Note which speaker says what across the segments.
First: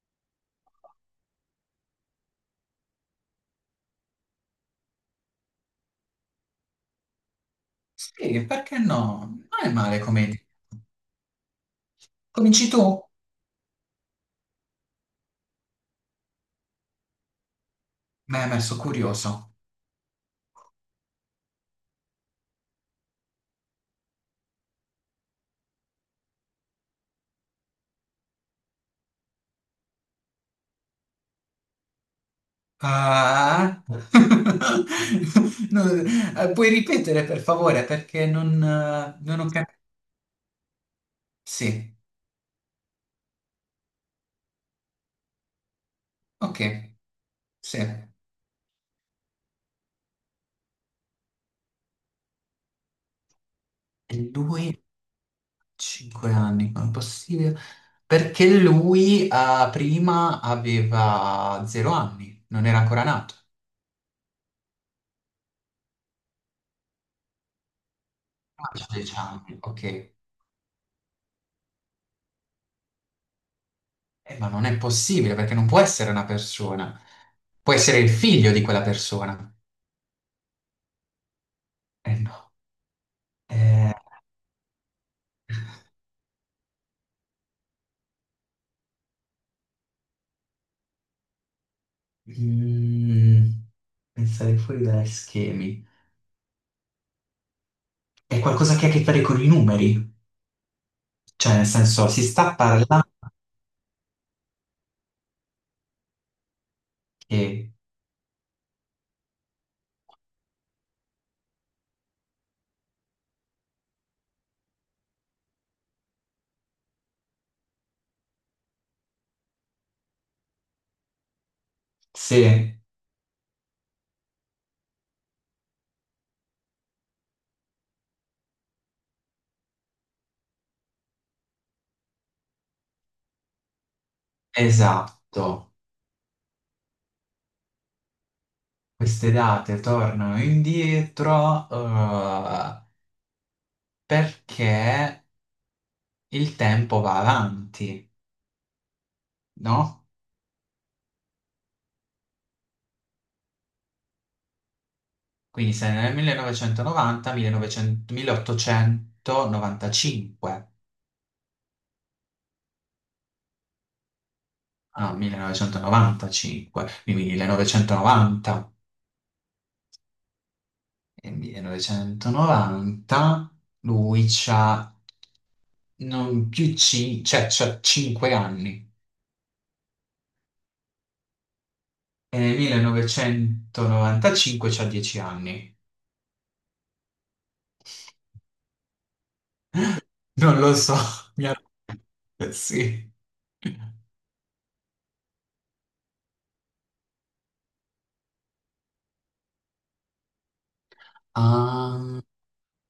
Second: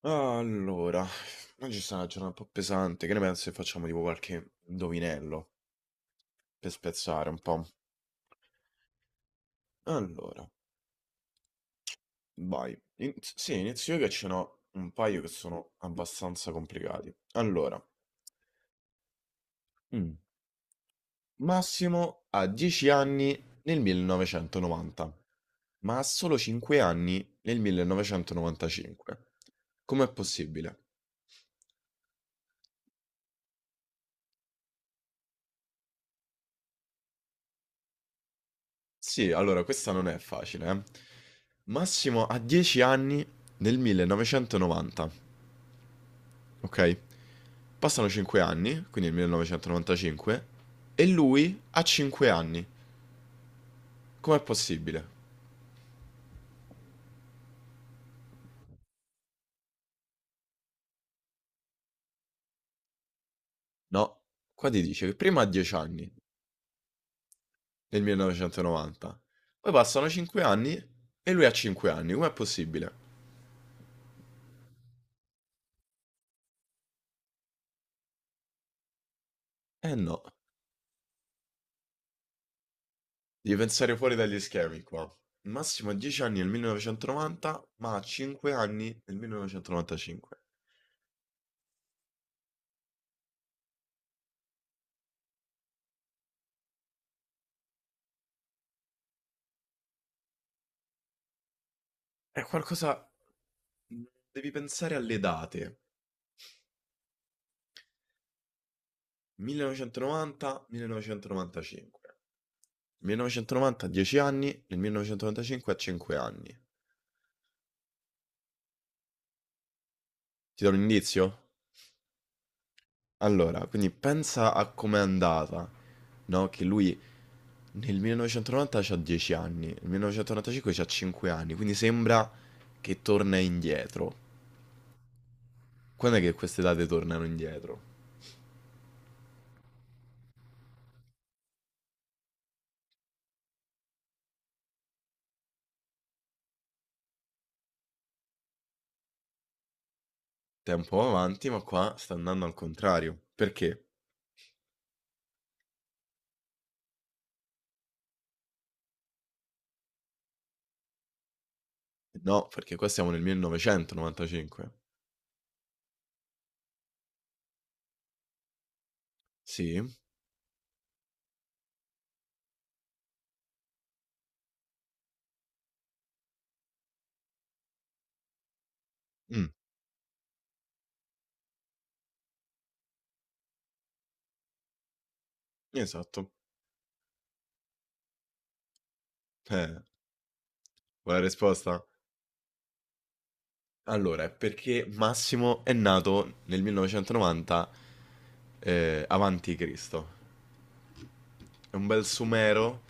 Speaker 1: Allora, oggi è stata una giornata un po' pesante, che ne pensi se facciamo tipo qualche indovinello per spezzare un po'?
Speaker 2: Sì, perché no? Non è male come idea.
Speaker 1: Allora,
Speaker 2: Cominci
Speaker 1: vai.
Speaker 2: tu?
Speaker 1: Sì, inizio io che ce n'ho un paio che sono abbastanza complicati. Allora,
Speaker 2: Mi hai messo curioso.
Speaker 1: Mm. Massimo ha 10 anni nel 1990, ma ha solo 5 anni nel 1995. Com'è possibile?
Speaker 2: Ah. No, puoi ripetere per favore perché non,
Speaker 1: Sì,
Speaker 2: non ho
Speaker 1: allora
Speaker 2: capito.
Speaker 1: questa non è facile, eh.
Speaker 2: Sì,
Speaker 1: Massimo ha 10 anni nel 1990,
Speaker 2: ok,
Speaker 1: ok?
Speaker 2: sì.
Speaker 1: Passano
Speaker 2: E
Speaker 1: 5 anni, quindi nel 1995, e lui ha 5 anni. Com'è
Speaker 2: lui,
Speaker 1: possibile?
Speaker 2: 5 anni, come è possibile? Perché lui prima aveva 0 anni, non era ancora nato.
Speaker 1: No, qua ti dice che prima ha 10 anni nel
Speaker 2: Ah, 10
Speaker 1: 1990,
Speaker 2: anni,
Speaker 1: poi
Speaker 2: ok.
Speaker 1: passano 5 anni e lui ha 5 anni. Com'è possibile?
Speaker 2: Ma non è possibile perché non può essere una persona. Può essere il figlio di quella persona.
Speaker 1: Eh no,
Speaker 2: Eh no.
Speaker 1: devi
Speaker 2: Eh,
Speaker 1: pensare fuori dagli schemi qua. Massimo ha 10 anni nel 1990, ma ha 5 anni nel 1995.
Speaker 2: mm, pensare fuori dagli schemi. È qualcosa che ha a che fare con i numeri. Cioè, nel senso, si
Speaker 1: È
Speaker 2: sta
Speaker 1: qualcosa...
Speaker 2: parlando
Speaker 1: mhmm, devi pensare alle date.
Speaker 2: che
Speaker 1: 1990, 1995. 1990 ha 10 anni, nel 1995 ha 5 anni. Ti do un indizio?
Speaker 2: se,
Speaker 1: Allora, quindi pensa a com'è andata, no? Che lui nel 1990 c'ha 10 anni, nel 1995 c'ha 5 anni, quindi sembra che torna indietro.
Speaker 2: esatto,
Speaker 1: Quando è che queste date tornano indietro?
Speaker 2: queste date tornano indietro, perché il tempo va avanti, no?
Speaker 1: Tempo avanti, ma qua sta andando al contrario. Perché?
Speaker 2: Quindi sei nel 1990, 1900, 1895.
Speaker 1: No, perché qua siamo nel 1995.
Speaker 2: No, 1995, quindi 1990.
Speaker 1: Sì?
Speaker 2: E 1990 lui c'ha non più 5, cioè c'ha 5 anni.
Speaker 1: Mh,
Speaker 2: E nel 1995 c'ha 10 anni.
Speaker 1: esatto. Eh,
Speaker 2: Non lo so,
Speaker 1: vuoi la
Speaker 2: mi ha...
Speaker 1: risposta?
Speaker 2: Sì.
Speaker 1: Allora, è perché Massimo è nato nel 1990 avanti Cristo. È un bel
Speaker 2: Ah,
Speaker 1: sumero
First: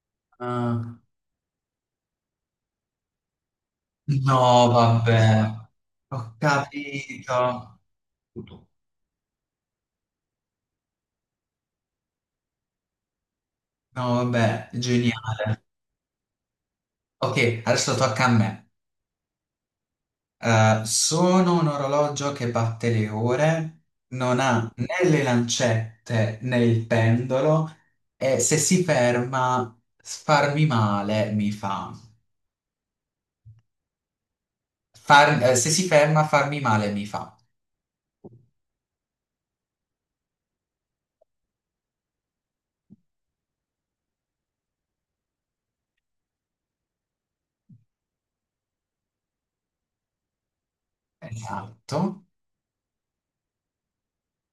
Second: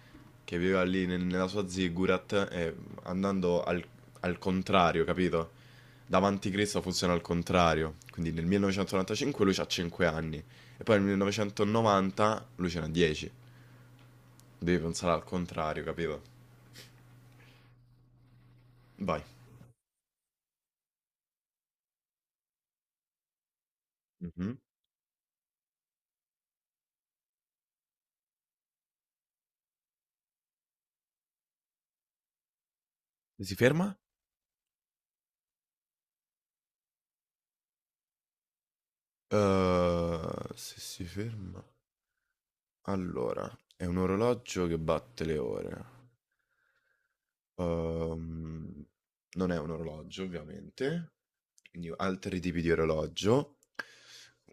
Speaker 1: che viveva
Speaker 2: ah.
Speaker 1: lì nella sua ziggurat, e andando al
Speaker 2: No,
Speaker 1: contrario, capito?
Speaker 2: vabbè. Ho
Speaker 1: Davanti Cristo funziona al
Speaker 2: capito.
Speaker 1: contrario. Quindi nel
Speaker 2: tutto.
Speaker 1: 1995 lui ha 5 anni e poi nel 1990 lui ce n'ha 10.
Speaker 2: No, vabbè,
Speaker 1: Devi pensare al
Speaker 2: geniale.
Speaker 1: contrario, capito?
Speaker 2: Ok, adesso tocca a me.
Speaker 1: Vai.
Speaker 2: Sono un orologio che batte le ore, non
Speaker 1: Mhm.
Speaker 2: ha né le lancette né il pendolo e se si ferma farmi male mi fa.
Speaker 1: Se si ferma?
Speaker 2: Se si ferma farmi male mi fa.
Speaker 1: Se si ferma... Allora, è un orologio che batte le ore. Ehm, Non è un orologio, ovviamente. Quindi
Speaker 2: Esatto.
Speaker 1: altri tipi di orologio.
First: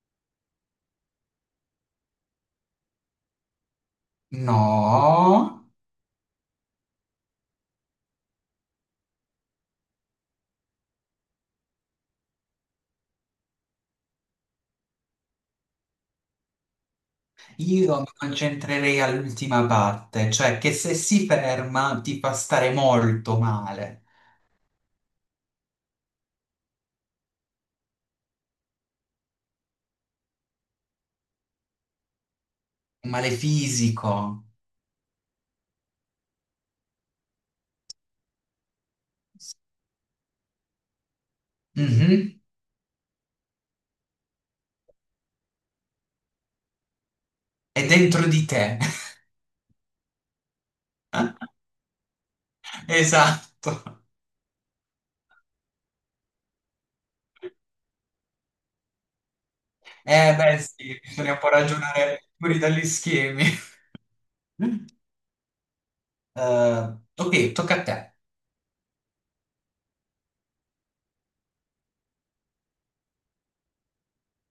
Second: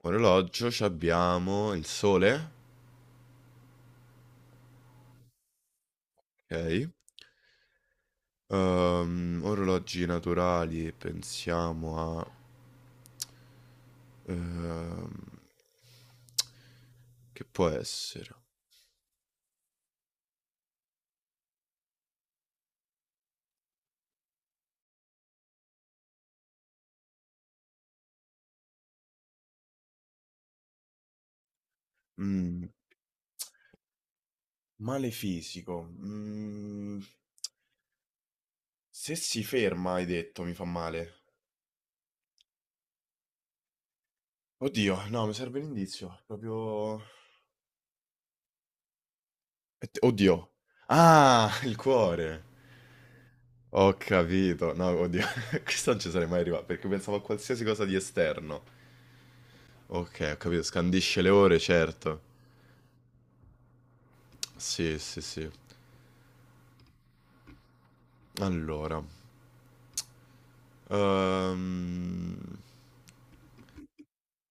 Speaker 1: Orologio, ci abbiamo il sole,
Speaker 2: No,
Speaker 1: ok? Orologi naturali, pensiamo a... ehm, che può
Speaker 2: io mi
Speaker 1: essere?
Speaker 2: concentrerei all'ultima parte, cioè che se si ferma ti fa stare molto male,
Speaker 1: Mm.
Speaker 2: un male fisico.
Speaker 1: Male fisico. Se si ferma, hai detto, mi fa male.
Speaker 2: Mhm.
Speaker 1: Oddio, no, mi serve l'indizio. Proprio...
Speaker 2: È dentro di te.
Speaker 1: Oddio. Ah, il cuore. Ho
Speaker 2: Esatto.
Speaker 1: capito. No, oddio. Questo non ci sarei mai arrivato perché pensavo a qualsiasi cosa di esterno. Ok,
Speaker 2: Eh
Speaker 1: ho
Speaker 2: beh
Speaker 1: capito.
Speaker 2: sì,
Speaker 1: Scandisce le
Speaker 2: bisogna un po'
Speaker 1: ore, certo.
Speaker 2: ragionare fuori dagli schemi.
Speaker 1: Sì, sì, sì.
Speaker 2: Ok, tocca a te.
Speaker 1: Allora. Ehm,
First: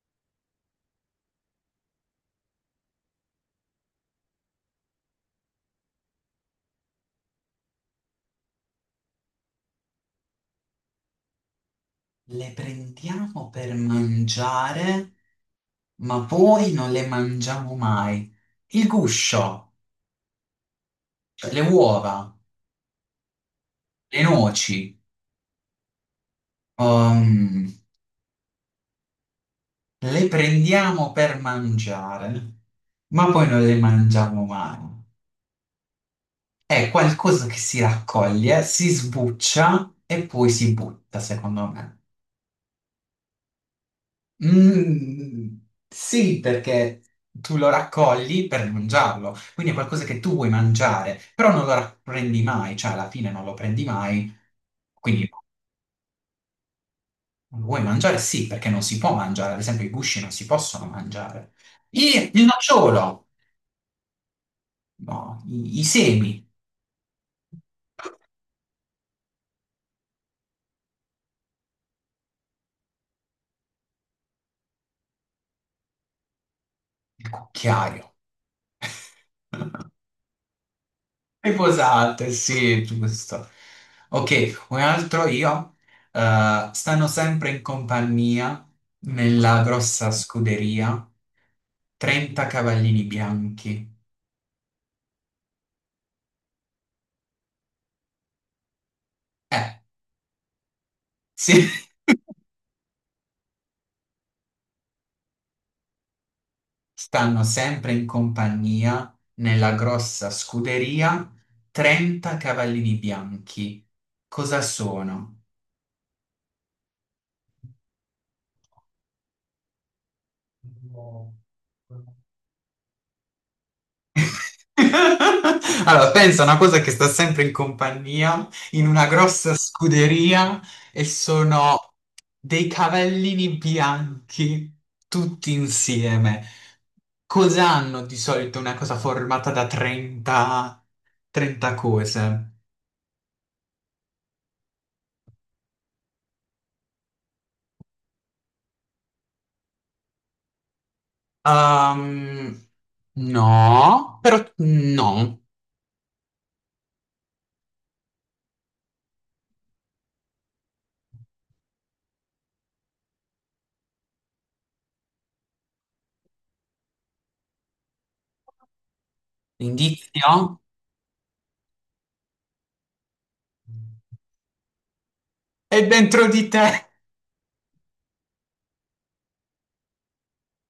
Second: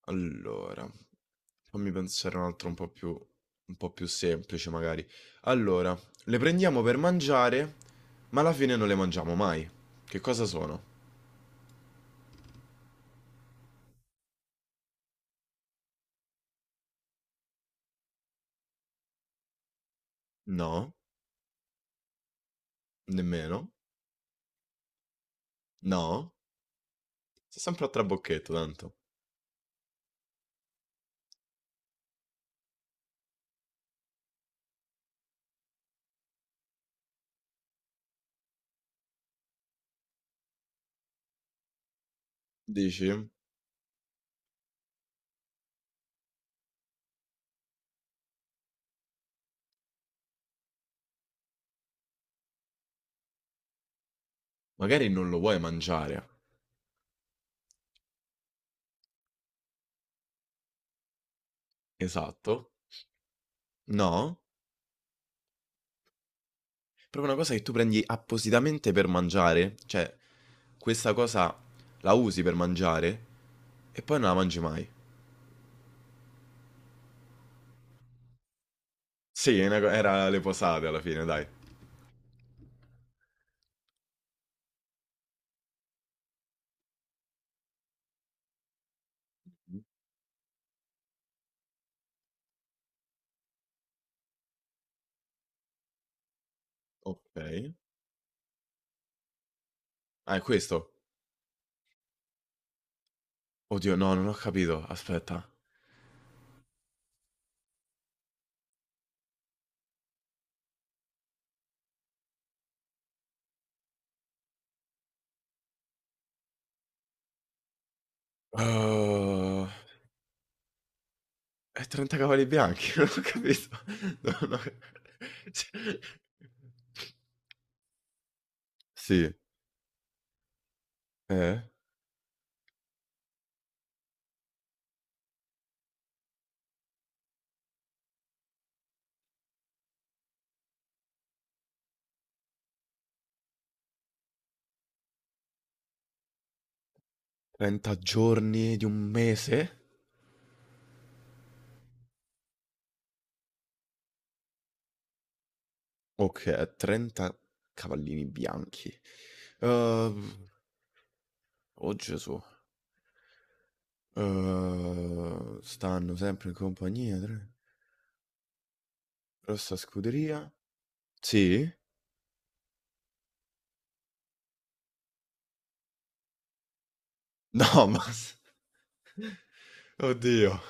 Speaker 1: Allora, fammi pensare un altro un po' più semplice magari. Allora, le prendiamo per mangiare, ma alla fine non le mangiamo mai. Che cosa sono?
Speaker 2: Le prendiamo per mangiare, ma poi non le mangiamo mai. Il guscio,
Speaker 1: No,
Speaker 2: cioè le uova,
Speaker 1: nemmeno.
Speaker 2: le noci,
Speaker 1: No, sto
Speaker 2: ehm,
Speaker 1: sempre a trabocchetto tanto.
Speaker 2: le prendiamo per mangiare, ma poi non le mangiamo mai. È qualcosa che si raccoglie, si sbuccia e poi si butta, secondo me.
Speaker 1: Dici?
Speaker 2: Mm, sì, perché tu lo raccogli per mangiarlo, quindi è qualcosa che tu vuoi mangiare, però non lo prendi mai, cioè alla fine non lo prendi mai,
Speaker 1: Magari
Speaker 2: quindi
Speaker 1: non lo
Speaker 2: lo
Speaker 1: vuoi mangiare.
Speaker 2: vuoi mangiare? Sì, perché non si può mangiare, ad esempio i gusci non si possono mangiare. Il
Speaker 1: Esatto.
Speaker 2: nocciolo,
Speaker 1: No,
Speaker 2: no, i semi,
Speaker 1: proprio una cosa che tu prendi appositamente per mangiare, cioè questa cosa la usi per mangiare e poi non la mangi mai.
Speaker 2: il cucchiaio.
Speaker 1: Sì, era le posate alla fine, dai.
Speaker 2: Riposante, sì, giusto. Ok, un altro io. Stanno sempre in compagnia nella grossa scuderia 30 cavallini bianchi.
Speaker 1: Okay.
Speaker 2: Eh,
Speaker 1: Ah, è questo?
Speaker 2: sì.
Speaker 1: Oddio, no, non ho capito. Aspetta.
Speaker 2: Stanno sempre in compagnia nella grossa scuderia 30 cavallini bianchi. Cosa sono?
Speaker 1: Uhm,
Speaker 2: No.
Speaker 1: è 30 cavalli bianchi, non ho capito. Non ho cioè
Speaker 2: Allora, pensa a una cosa che sta sempre in compagnia, in una
Speaker 1: sì,
Speaker 2: grossa scuderia, e
Speaker 1: eh?
Speaker 2: sono dei cavallini bianchi tutti insieme. Cosa hanno di solito una cosa formata da 30, 30 cose?
Speaker 1: 30 giorni di un mese?
Speaker 2: Ehm, no, però no.
Speaker 1: Oka 30 cavallini bianchi. Uhm, oh Gesù. Stanno sempre in compagnia tre rossa scuderia.
Speaker 2: Indizio?
Speaker 1: Sì?
Speaker 2: È dentro di te.
Speaker 1: No, ma s oddio.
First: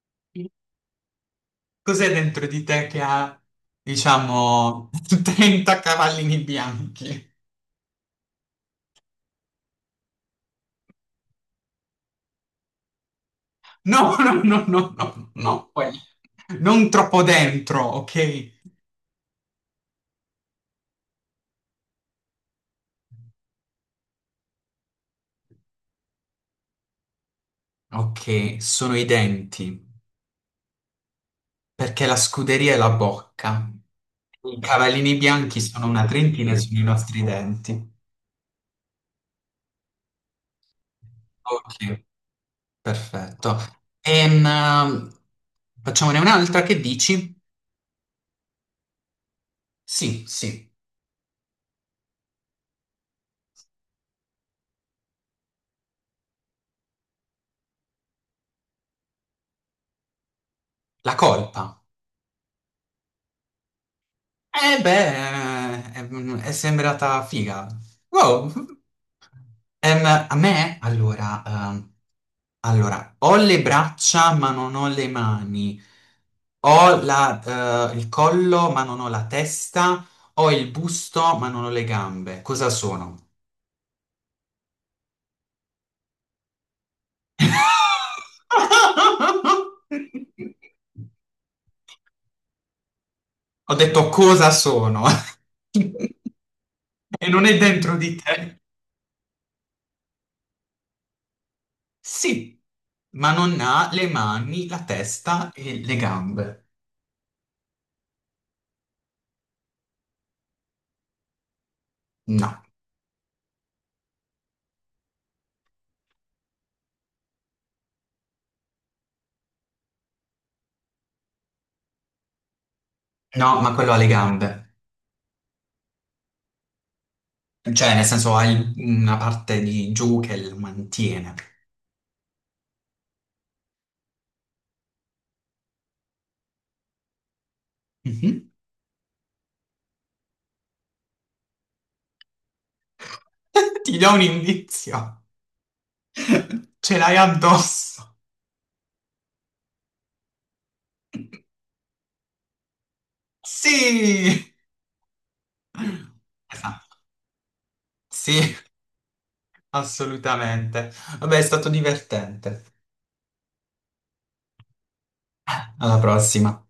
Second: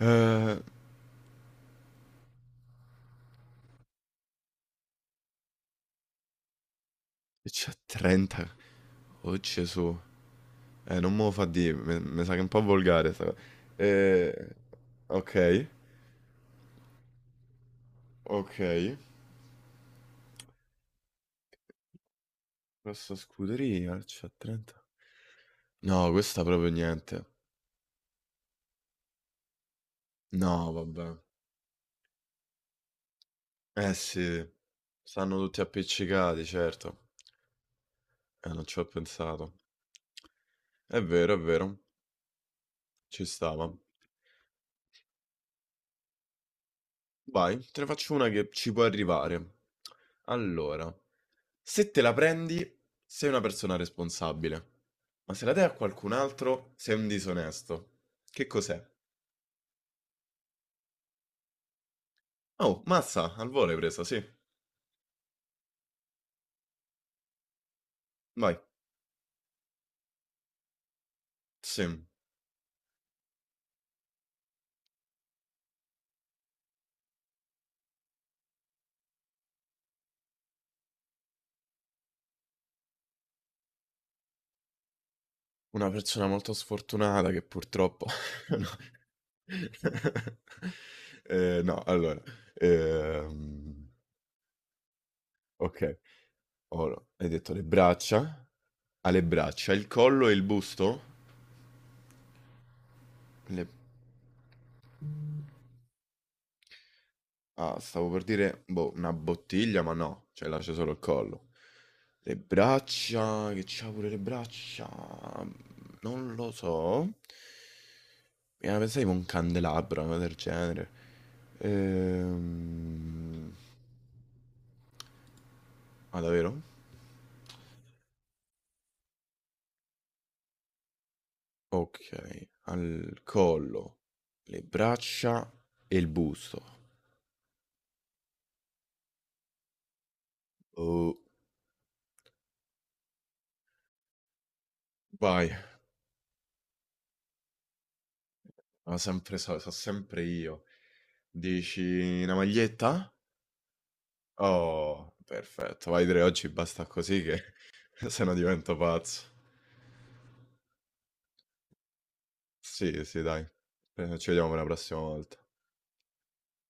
Speaker 1: Uhm
Speaker 2: Cos'è dentro di te che ha, diciamo, 30 cavallini bianchi?
Speaker 1: E c'ha 30. Oh Gesù. Non me lo fa dire, mi sa che è un po' volgare sta cosa.
Speaker 2: No, no,
Speaker 1: Eh,
Speaker 2: no, no, no,
Speaker 1: ok,
Speaker 2: no, quelli. Non troppo dentro, ok?
Speaker 1: ok. Questa scuderia c'ha 30. No, questa proprio niente.
Speaker 2: Ok, sono i denti,
Speaker 1: No, vabbè.
Speaker 2: perché la scuderia è la bocca.
Speaker 1: Eh sì,
Speaker 2: I cavallini
Speaker 1: stanno
Speaker 2: bianchi
Speaker 1: tutti
Speaker 2: sono una
Speaker 1: appiccicati,
Speaker 2: trentina, e sono i
Speaker 1: certo.
Speaker 2: nostri denti.
Speaker 1: Non ci ho pensato. È vero,
Speaker 2: Ok,
Speaker 1: ci
Speaker 2: perfetto.
Speaker 1: stava.
Speaker 2: Ehm, facciamone un'altra, che dici?
Speaker 1: Vai, te ne faccio una che ci può arrivare.
Speaker 2: Sì, sì,
Speaker 1: Allora, se te la prendi, sei una persona responsabile. Ma se la dai a qualcun altro, sei un disonesto. Che cos'è?
Speaker 2: la colpa.
Speaker 1: Oh, mazza, al volo hai presa, sì.
Speaker 2: Eh beh, è sembrata figa. Wow.
Speaker 1: Vai.
Speaker 2: A me, allora,
Speaker 1: Sì,
Speaker 2: allora, ho le braccia ma non ho le mani, ho il collo ma non ho la testa, ho il busto ma non ho le gambe. Cosa sono?
Speaker 1: una persona molto sfortunata che purtroppo... No. No, allora...
Speaker 2: Ho
Speaker 1: ehm,
Speaker 2: detto cosa sono
Speaker 1: ok.
Speaker 2: e
Speaker 1: Ora, hai
Speaker 2: non
Speaker 1: detto
Speaker 2: è
Speaker 1: le
Speaker 2: dentro di
Speaker 1: braccia?
Speaker 2: te.
Speaker 1: Ha le braccia, il collo e il busto?
Speaker 2: Sì, ma non
Speaker 1: Le-
Speaker 2: ha le mani, la testa e le gambe.
Speaker 1: Ah, stavo per dire, boh, una bottiglia, ma no, cioè là c'è solo il collo. Le
Speaker 2: No,
Speaker 1: braccia, che c'ha pure le braccia, non lo so. Mi era pensato tipo un candelabro, una cosa del genere. Ehm...
Speaker 2: no, ma quello ha le gambe.
Speaker 1: Ah, davvero?
Speaker 2: Cioè, nel senso, ha una parte di giù che lo mantiene.
Speaker 1: Ok, al collo, le braccia e il busto.
Speaker 2: Mhm.
Speaker 1: Oh,
Speaker 2: Ti do un indizio.
Speaker 1: vai,
Speaker 2: Ce l'hai addosso.
Speaker 1: ma sempre so sempre io. Dici una maglietta?
Speaker 2: Sì!
Speaker 1: Oh, perfetto. Vai 3 oggi basta
Speaker 2: Esatto.
Speaker 1: così che se no
Speaker 2: Sì,
Speaker 1: divento pazzo.
Speaker 2: assolutamente. Vabbè, è stato divertente.
Speaker 1: Sì, sì, dai. Ci vediamo per la prossima volta.
Speaker 2: Alla prossima.